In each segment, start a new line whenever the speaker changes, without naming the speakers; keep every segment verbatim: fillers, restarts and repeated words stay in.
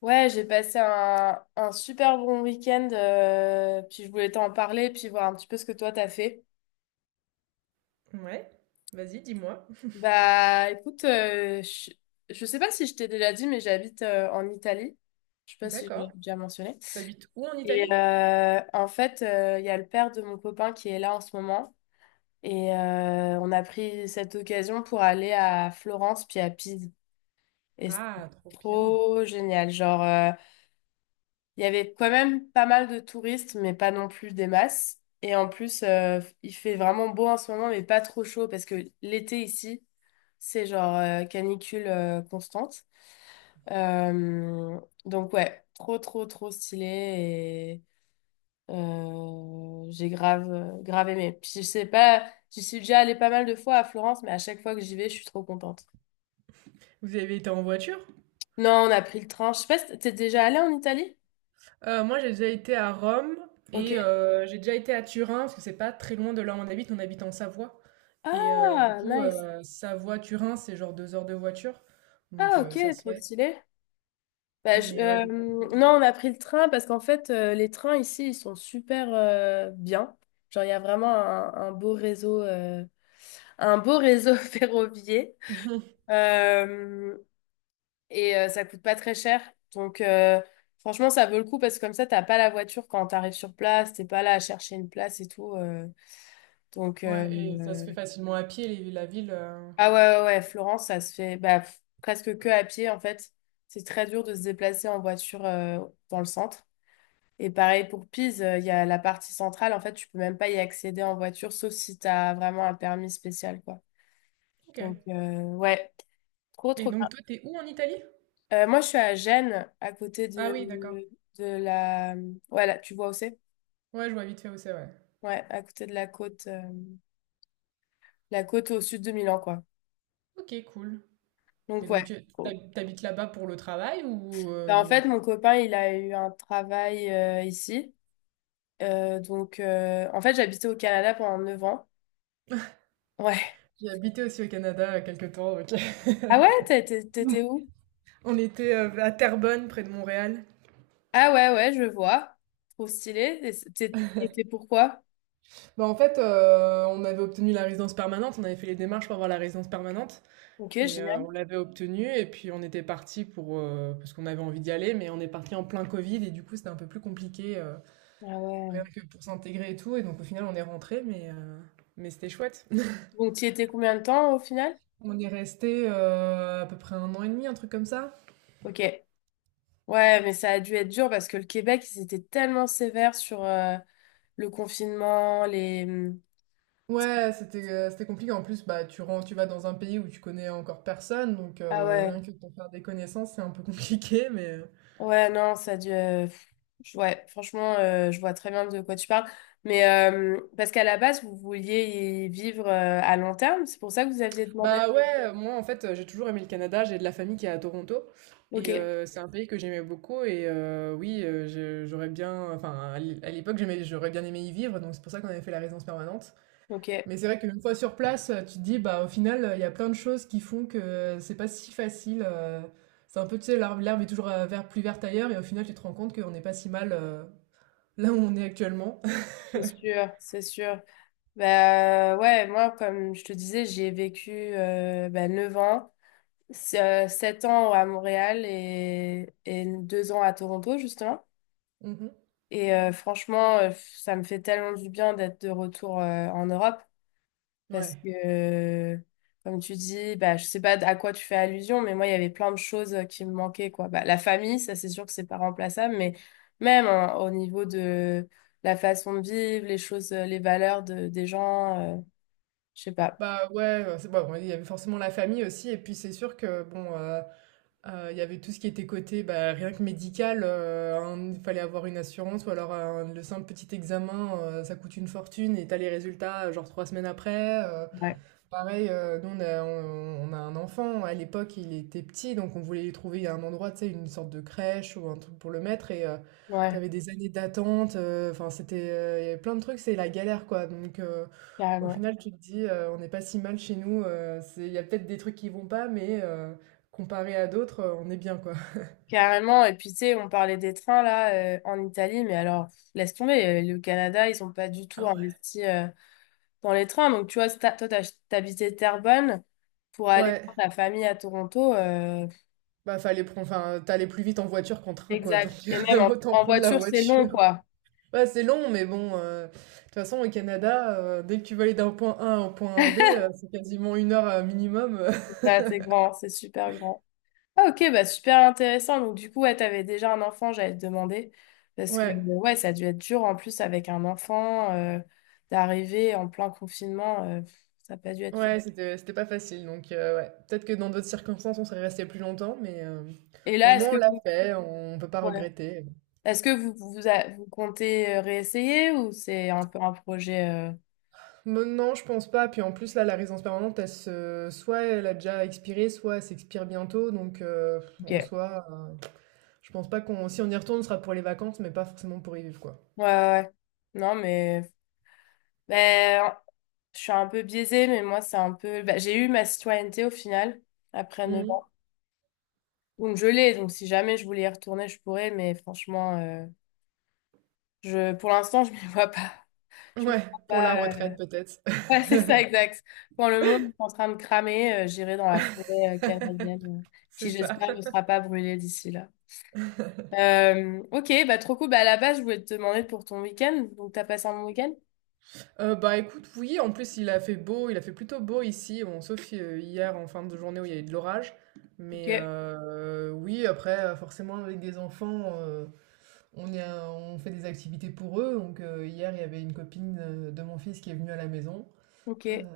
Ouais, j'ai passé un, un super bon week-end, euh, puis je voulais t'en parler, puis voir un petit peu ce que toi t'as fait.
Ouais, vas-y, dis-moi.
Bah écoute, euh, je, je sais pas si je t'ai déjà dit, mais j'habite euh, en Italie. Je sais pas si je l'ai
D'accord.
déjà mentionné.
T'habites où en
Et
Italie?
euh, en fait, euh, il y a le père de mon copain qui est là en ce moment, et euh, on a pris cette occasion pour aller à Florence puis à Pise. Et c'était
Ah, trop bien.
trop génial, genre. euh, Il y avait quand même pas mal de touristes, mais pas non plus des masses. Et en plus, euh, il fait vraiment beau en ce moment, mais pas trop chaud, parce que l'été ici, c'est genre euh, canicule euh, constante. Euh, donc ouais, trop, trop, trop stylé. Et euh, j'ai grave, euh, grave aimé. Puis je sais pas, j'y suis déjà allée pas mal de fois à Florence, mais à chaque fois que j'y vais, je suis trop contente.
Vous avez été en voiture?
Non, on a pris le train. Je sais pas, si t'es déjà allée en Italie?
Euh, moi, j'ai déjà été à Rome
Ok.
et euh, j'ai déjà été à Turin parce que c'est pas très loin de là où on habite. On habite en Savoie. Et euh, du
Ah,
coup,
nice.
euh, Savoie-Turin, c'est genre deux heures de voiture. Donc
Ah, ok,
euh, ça se
trop
fait.
stylé. Bah, je-
Mais ouais, du coup.
euh, non, on a pris le train parce qu'en fait, euh, les trains ici, ils sont super euh, bien. Genre, il y a vraiment un, un beau réseau, euh, un beau réseau ferroviaire.
euh,
Euh, et euh, ça coûte pas très cher. Donc, euh, franchement, ça vaut le coup parce que comme ça, t'as pas la voiture quand t'arrives sur place, t'es pas là à chercher une place et tout. euh. donc,
Ouais, et ça se
euh,
fait facilement à pied, les- la ville. euh,
ah ouais, ouais, ouais, Florence, ça se fait bah, pff, presque que à pied en fait. C'est très dur de se déplacer en voiture euh, dans le centre. Et pareil pour Pise, euh, il y a la partie centrale, en fait, tu peux même pas y accéder en voiture, sauf si tu as vraiment un permis spécial, quoi.
Ok.
Donc, euh, ouais, trop,
Et
trop bien.
donc toi, t'es où en Italie?
Euh, moi, je suis à Gênes, à côté
Ah
de,
oui, d'accord.
de la... Ouais, là, tu vois où c'est?
Ouais, je vois vite fait où c'est, ouais.
Ouais, à côté de la côte, euh, la côte au sud de Milan, quoi.
Ok, cool. Et
Donc, ouais.
donc, tu
Cool.
t'hab- t'habites là-bas pour le travail ou
Ben, en
euh,
fait, mon copain, il a eu un travail euh, ici. Euh, donc, euh, en fait, j'habitais au Canada pendant neuf ans. Ouais.
J'ai habité aussi au Canada euh, quelques temps, donc
Ah ouais, t'étais t'étais où?
on était euh, à Terrebonne, près de Montréal.
Ah ouais, ouais, je vois. Trop stylé. Et c'est- t'es- et pourquoi?
Bah, en fait, euh, on avait obtenu la résidence permanente. On avait fait les démarches pour avoir la résidence permanente.
Ok,
Et euh,
génial.
on l'avait obtenue. Et puis, on était parti pour... euh, parce qu'on avait envie d'y aller. Mais on est parti en plein Covid. Et du coup, c'était un peu plus compliqué, euh,
Ah
rien
ouais.
que pour s'intégrer et tout. Et donc, au final, on est rentré. Mais, euh, mais c'était chouette.
Donc, t'y étais combien de temps au final?
On est resté euh, à peu près un an et demi, un truc comme ça.
Ok. Ouais, mais ça a dû être dur parce que le Québec, ils étaient tellement sévères sur euh, le confinement, les... mmh,
Ouais, c'était, heu, c'était compliqué. En plus, bah, tu ren tu vas dans un pays où tu connais encore personne, donc
Ah
heu,
ouais.
rien que pour faire des connaissances, c'est un peu compliqué, mais euh.
Ouais, non, ça a dû... euh, pff, je- Ouais, franchement, euh, je vois très bien de quoi tu parles. Mais euh, parce qu'à la base, vous vouliez y vivre euh, à long terme, c'est pour ça que vous aviez demandé.
Bah, ouais, moi, en fait, j'ai toujours aimé le Canada. J'ai de la famille qui est à Toronto
Ok,
et heu, c'est un pays que j'aimais beaucoup et heu, oui, heu, je j'aurais bien enfin, à l'é à l'époque, j'aimais j'aurais bien aimé y vivre, donc c'est pour ça qu'on avait fait la résidence permanente.
ok,
Mais c'est vrai qu'une fois sur place, euh, tu te dis, bah, au final, euh, il y a plein de choses qui font que euh, c'est pas si facile. euh, C'est un peu, tu sais, l'herbe l'herbe est toujours euh, vert- plus verte ailleurs, et au final, tu te rends compte qu'on n'est pas si mal euh, là où on est actuellement.
c'est sûr, c'est sûr. Bah ouais, moi, comme je te disais, j'ai vécu euh, bah, neuf ans, s- euh, sept ans à Montréal et, et deux ans à Toronto, justement.
Mhm.
Et euh, franchement, euh, ça me fait tellement du bien d'être de retour euh, en Europe parce
Ouais.
que, euh, comme tu dis, bah, je sais pas à quoi tu fais allusion, mais moi, il y avait plein de choses euh, qui me manquaient, quoi. Bah, la famille, ça, c'est sûr que c'est pas remplaçable, mais même hein, au niveau de la façon de vivre, les choses, euh, les valeurs de, des gens, euh, je sais pas.
Bah ouais, euh, c'est bon, il y avait forcément la famille aussi, et puis c'est sûr que, bon, euh, euh, il y avait tout ce qui était côté, bah, rien que médical, euh, un- il fallait avoir une assurance, ou alors un- le simple petit examen, euh, ça coûte une fortune, et t'as les résultats, euh, genre trois semaines après. euh,
Ouais.
Pareil, euh, nous on a, on, on a un enfant, à l'époque il était petit, donc on voulait lui trouver un endroit, tu sais, une sorte de crèche ou un truc pour le mettre, et euh,
Ouais,
t'avais des années d'attente, euh, enfin c'était, euh, il y avait plein de trucs, c'est la galère quoi, donc euh, au
carrément.
final tu te dis, euh, on n'est pas si mal chez nous, euh, c'est, il y a peut-être des trucs qui vont pas, mais euh, comparé à d'autres, euh, on est bien quoi.
Carrément. Et puis, tu sais, on parlait des trains là euh, en Italie, mais alors, pff, laisse tomber. euh, Le Canada, ils ont pas du tout
Ah ouais.
investi euh, dans les trains. Donc, tu vois, si t'as- toi, t'as- t'habitais Terrebonne pour aller voir
Ouais,
ta famille à Toronto. Euh,
bah fallait prendre, enfin t'allais plus vite en voiture qu'en train quoi, donc
exact. Et même en,
autant
en
prendre la
voiture, c'est long,
voiture.
quoi.
Ouais, c'est long, mais bon, euh, de toute façon, au Canada, euh, dès que tu veux aller d'un point A à un point B, euh, c'est quasiment une heure euh, minimum. euh.
C'est assez grand, c'est super grand. Ah ok, bah super intéressant. Donc du coup, ouais, t'avais déjà un enfant, j'allais te demander. Parce que euh,
Ouais,
ouais, ça a dû être dur en plus avec un enfant, euh, d'arriver en plein confinement, euh, pff, ça n'a pas dû être fait.
ouais, c'était, c'était pas facile. Donc, euh, ouais, peut-être que dans d'autres circonstances, on serait resté plus longtemps, mais euh,
Et
au
là, est-ce
moins, on
que
l'a
vous,
fait, on peut pas
ouais.
regretter.
Est-ce que vous, vous, a- vous comptez euh, réessayer ou c'est un peu un projet euh,
Bon, non, je pense pas. Puis en plus, là, la résidence permanente, elle se... soit elle a déjà expiré, soit elle s'expire bientôt. Donc, euh,
Ok.
en
Ouais,
soi, euh, je pense pas qu'on... Si on y retourne, ce sera pour les vacances, mais pas forcément pour y vivre, quoi.
ouais. Ouais. Non, mais ben, je suis un peu biaisée, mais moi, c'est un peu... bah, j'ai eu ma citoyenneté au final, après neuf
Mhm.
ans. Donc je l'ai, donc si jamais je voulais y retourner, je pourrais, mais franchement... euh, Je, Pour l'instant, je ne me vois pas. Je me
Ouais,
vois
pour
pas.
la retraite,
euh,
peut-être.
Ouais, c'est ça, exact. Quand le monde est en train de cramer, euh, j'irai dans la forêt euh, canadienne, euh,
C'est
qui
ça.
j'espère ne sera pas brûlée d'ici là. Euh, ok, bah trop cool. Bah, à la base, je voulais te demander pour ton week-end. Donc, t'as passé un bon week-end?
Heu, bah, écoute, oui, en plus, il a fait beau, il a fait plutôt beau ici, bon, sauf, heu, hier en fin de journée où il y a eu de l'orage.
Ok,
Mais, heu, oui, après, heu, forcément, avec des enfants, heu, on est un on fait des activités pour eux, donc, heu, hier, il y avait une copine, heu, de mon fils qui est venue à la maison, heu,
ok,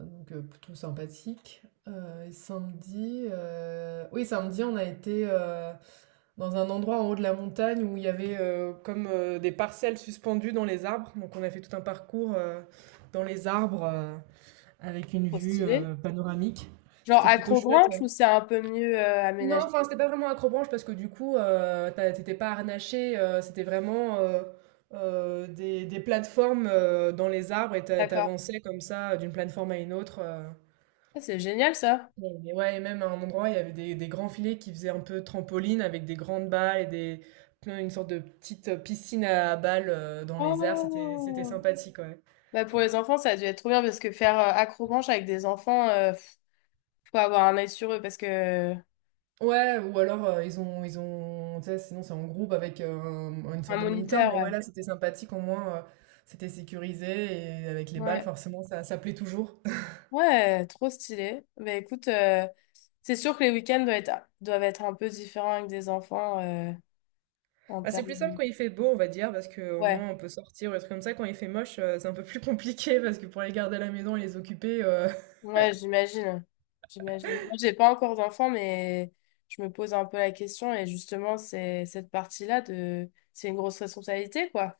donc, heu, plutôt sympathique. Heu, et samedi, heu, oui, samedi, on a été, heu dans un endroit en haut de la montagne où il y avait euh, comme euh, des parcelles suspendues dans les arbres. Donc on a fait tout un parcours euh, dans les arbres euh, avec une
trop
vue
stylé.
euh, panoramique.
Genre
C'était plutôt chouette.
accrobranche
Ouais.
ou c'est un peu mieux euh,
Non,
aménagé?
enfin c'était pas vraiment accrobranche parce que du coup euh, t'as- t'étais pas harnaché, euh, c'était vraiment euh, euh, des, des plateformes euh, dans les arbres et t'a-
D'accord.
t'avançais comme ça d'une plateforme à une autre. euh.
Ah, c'est génial ça.
Et ouais et même à un endroit, il y avait des des grands filets qui faisaient un peu trampoline avec des grandes balles et des plein une sorte de petite piscine à balles, heu, dans les airs, c'était c'était
Oh!
sympathique, ouais.
Bah, pour les enfants, ça a dû être trop bien parce que faire euh, accrobranche avec des enfants, euh, pff, faut avoir un œil sur eux parce que
Ouais ou alors, heu, ils ont ils ont tu sais, sinon c'est en groupe avec, hem, une
Un
sorte de moniteur,
moniteur,
mais ouais,
ouais.
là, c'était sympathique au moins, heu, c'était sécurisé et avec les balles
Ouais,
forcément ça ça plaît toujours.
ouais, trop stylé. Bah écoute, euh, c'est sûr que les week-ends doivent être, doivent être un peu différents avec des enfants euh, en
Bah, c'est
termes
plus simple
de...
quand il fait beau, on va dire, parce que au
Ouais,
moins on peut sortir ou des trucs comme ça. Quand il fait moche, heu, c'est un peu plus compliqué parce que pour les garder à la maison et les occuper, euh,
ouais, j'imagine. J'imagine. Moi, j'ai pas encore d'enfants, mais je me pose un peu la question et justement, c'est cette partie-là de... C'est une grosse responsabilité, quoi.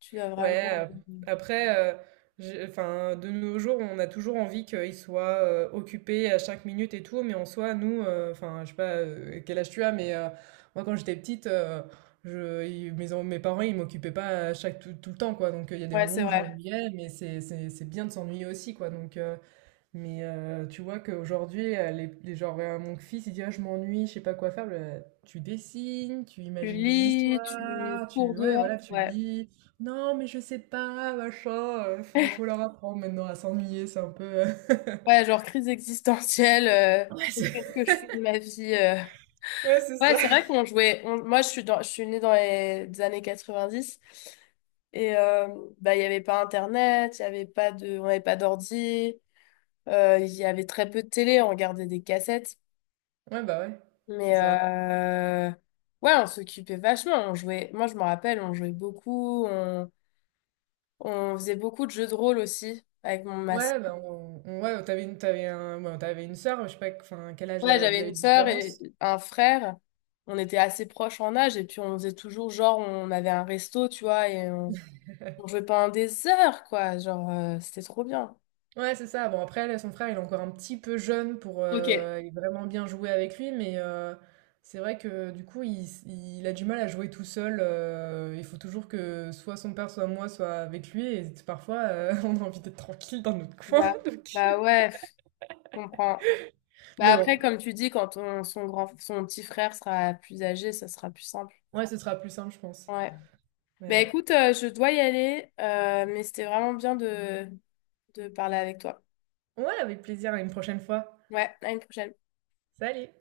Tu dois
Ouais,
vraiment...
ap-
euh,
après, euh, j'ai- enfin, de nos jours, on a toujours envie qu'ils soient euh, occupés à chaque minute et tout, mais en soi, nous, euh, enfin, je sais pas euh, quel âge tu as, mais euh, moi, quand j'étais petite, euh, je, ils- mes, en- mes parents, ils m'occupaient pas à chaque, tout, tout le temps, quoi. Donc, euh, il y a des
Ouais,
moments
c'est
où je
vrai.
m'ennuyais, mais c'est c'est- c'est bien de s'ennuyer aussi, quoi. Donc, euh, mais heu, tu vois qu'aujourd'hui, heu, les les genre, heu, mon fils, il dit: «Ah, je m'ennuie, je sais pas quoi faire». Bah, tu dessines, tu
Tu
imagines des
lis, tu
histoires,
cours
tu ouais,
dehors,
voilà, tu
ouais.
lis. «Non, mais je sais pas, machin», heu, faut faut leur apprendre maintenant à s'ennuyer, c'est un peu, heu
Ouais, genre crise existentielle euh,
Ouais,
sur
c'est
qu'est-ce que je fais de ma vie. euh.
ouais, c'est
Ouais,
ça.
c'est vrai qu'on jouait. on- moi, je suis, dans- je suis née dans les années quatre-vingt-dix et euh, bah, il n'y avait pas Internet, il y avait pas de, on n'avait pas d'ordi, euh, il y avait très peu de télé, on regardait des cassettes.
Ouais, bah, ouais, c'est
Mais
ça.
euh, ouais, on s'occupait vachement. On jouait, moi, je me rappelle, on jouait beaucoup, on, on faisait beaucoup de jeux de rôle aussi avec mon masque.
Ouais, bah, on on ouais, t'avais avais une tu un ouais, t'avais une sœur, je sais pas, enfin, quel âge,
Ouais,
heu, vous
j'avais
avez
une
de
sœur et
différence?
un frère. On était assez proches en âge et puis on faisait toujours genre, on avait un resto, tu vois, et on jouait pendant des heures, quoi. Genre, euh, c'était trop bien.
Ouais, c'est ça. Bon, après, là, son frère, il est encore un petit peu jeune pour
Ok.
euh, aller vraiment bien jouer avec lui, mais euh, c'est vrai que du coup, il, s- il a du mal à jouer tout seul. Euh, il faut toujours que soit son père, soit moi, soit avec lui, et parfois, euh, on a envie d'être tranquille dans notre coin.
Bah,
donc-
bah ouais, pff, je comprends. Bah
Mais bon,
après, comme tu dis, quand ton son grand, son petit frère sera plus âgé, ça sera plus simple.
ouais, ce sera plus simple, je pense.
Ouais. Bah
Mais
écoute, euh, je dois y aller, euh, mais c'était vraiment bien de, de parler avec toi.
ouais, avec plaisir, à une prochaine fois.
Ouais, à une prochaine.
Salut!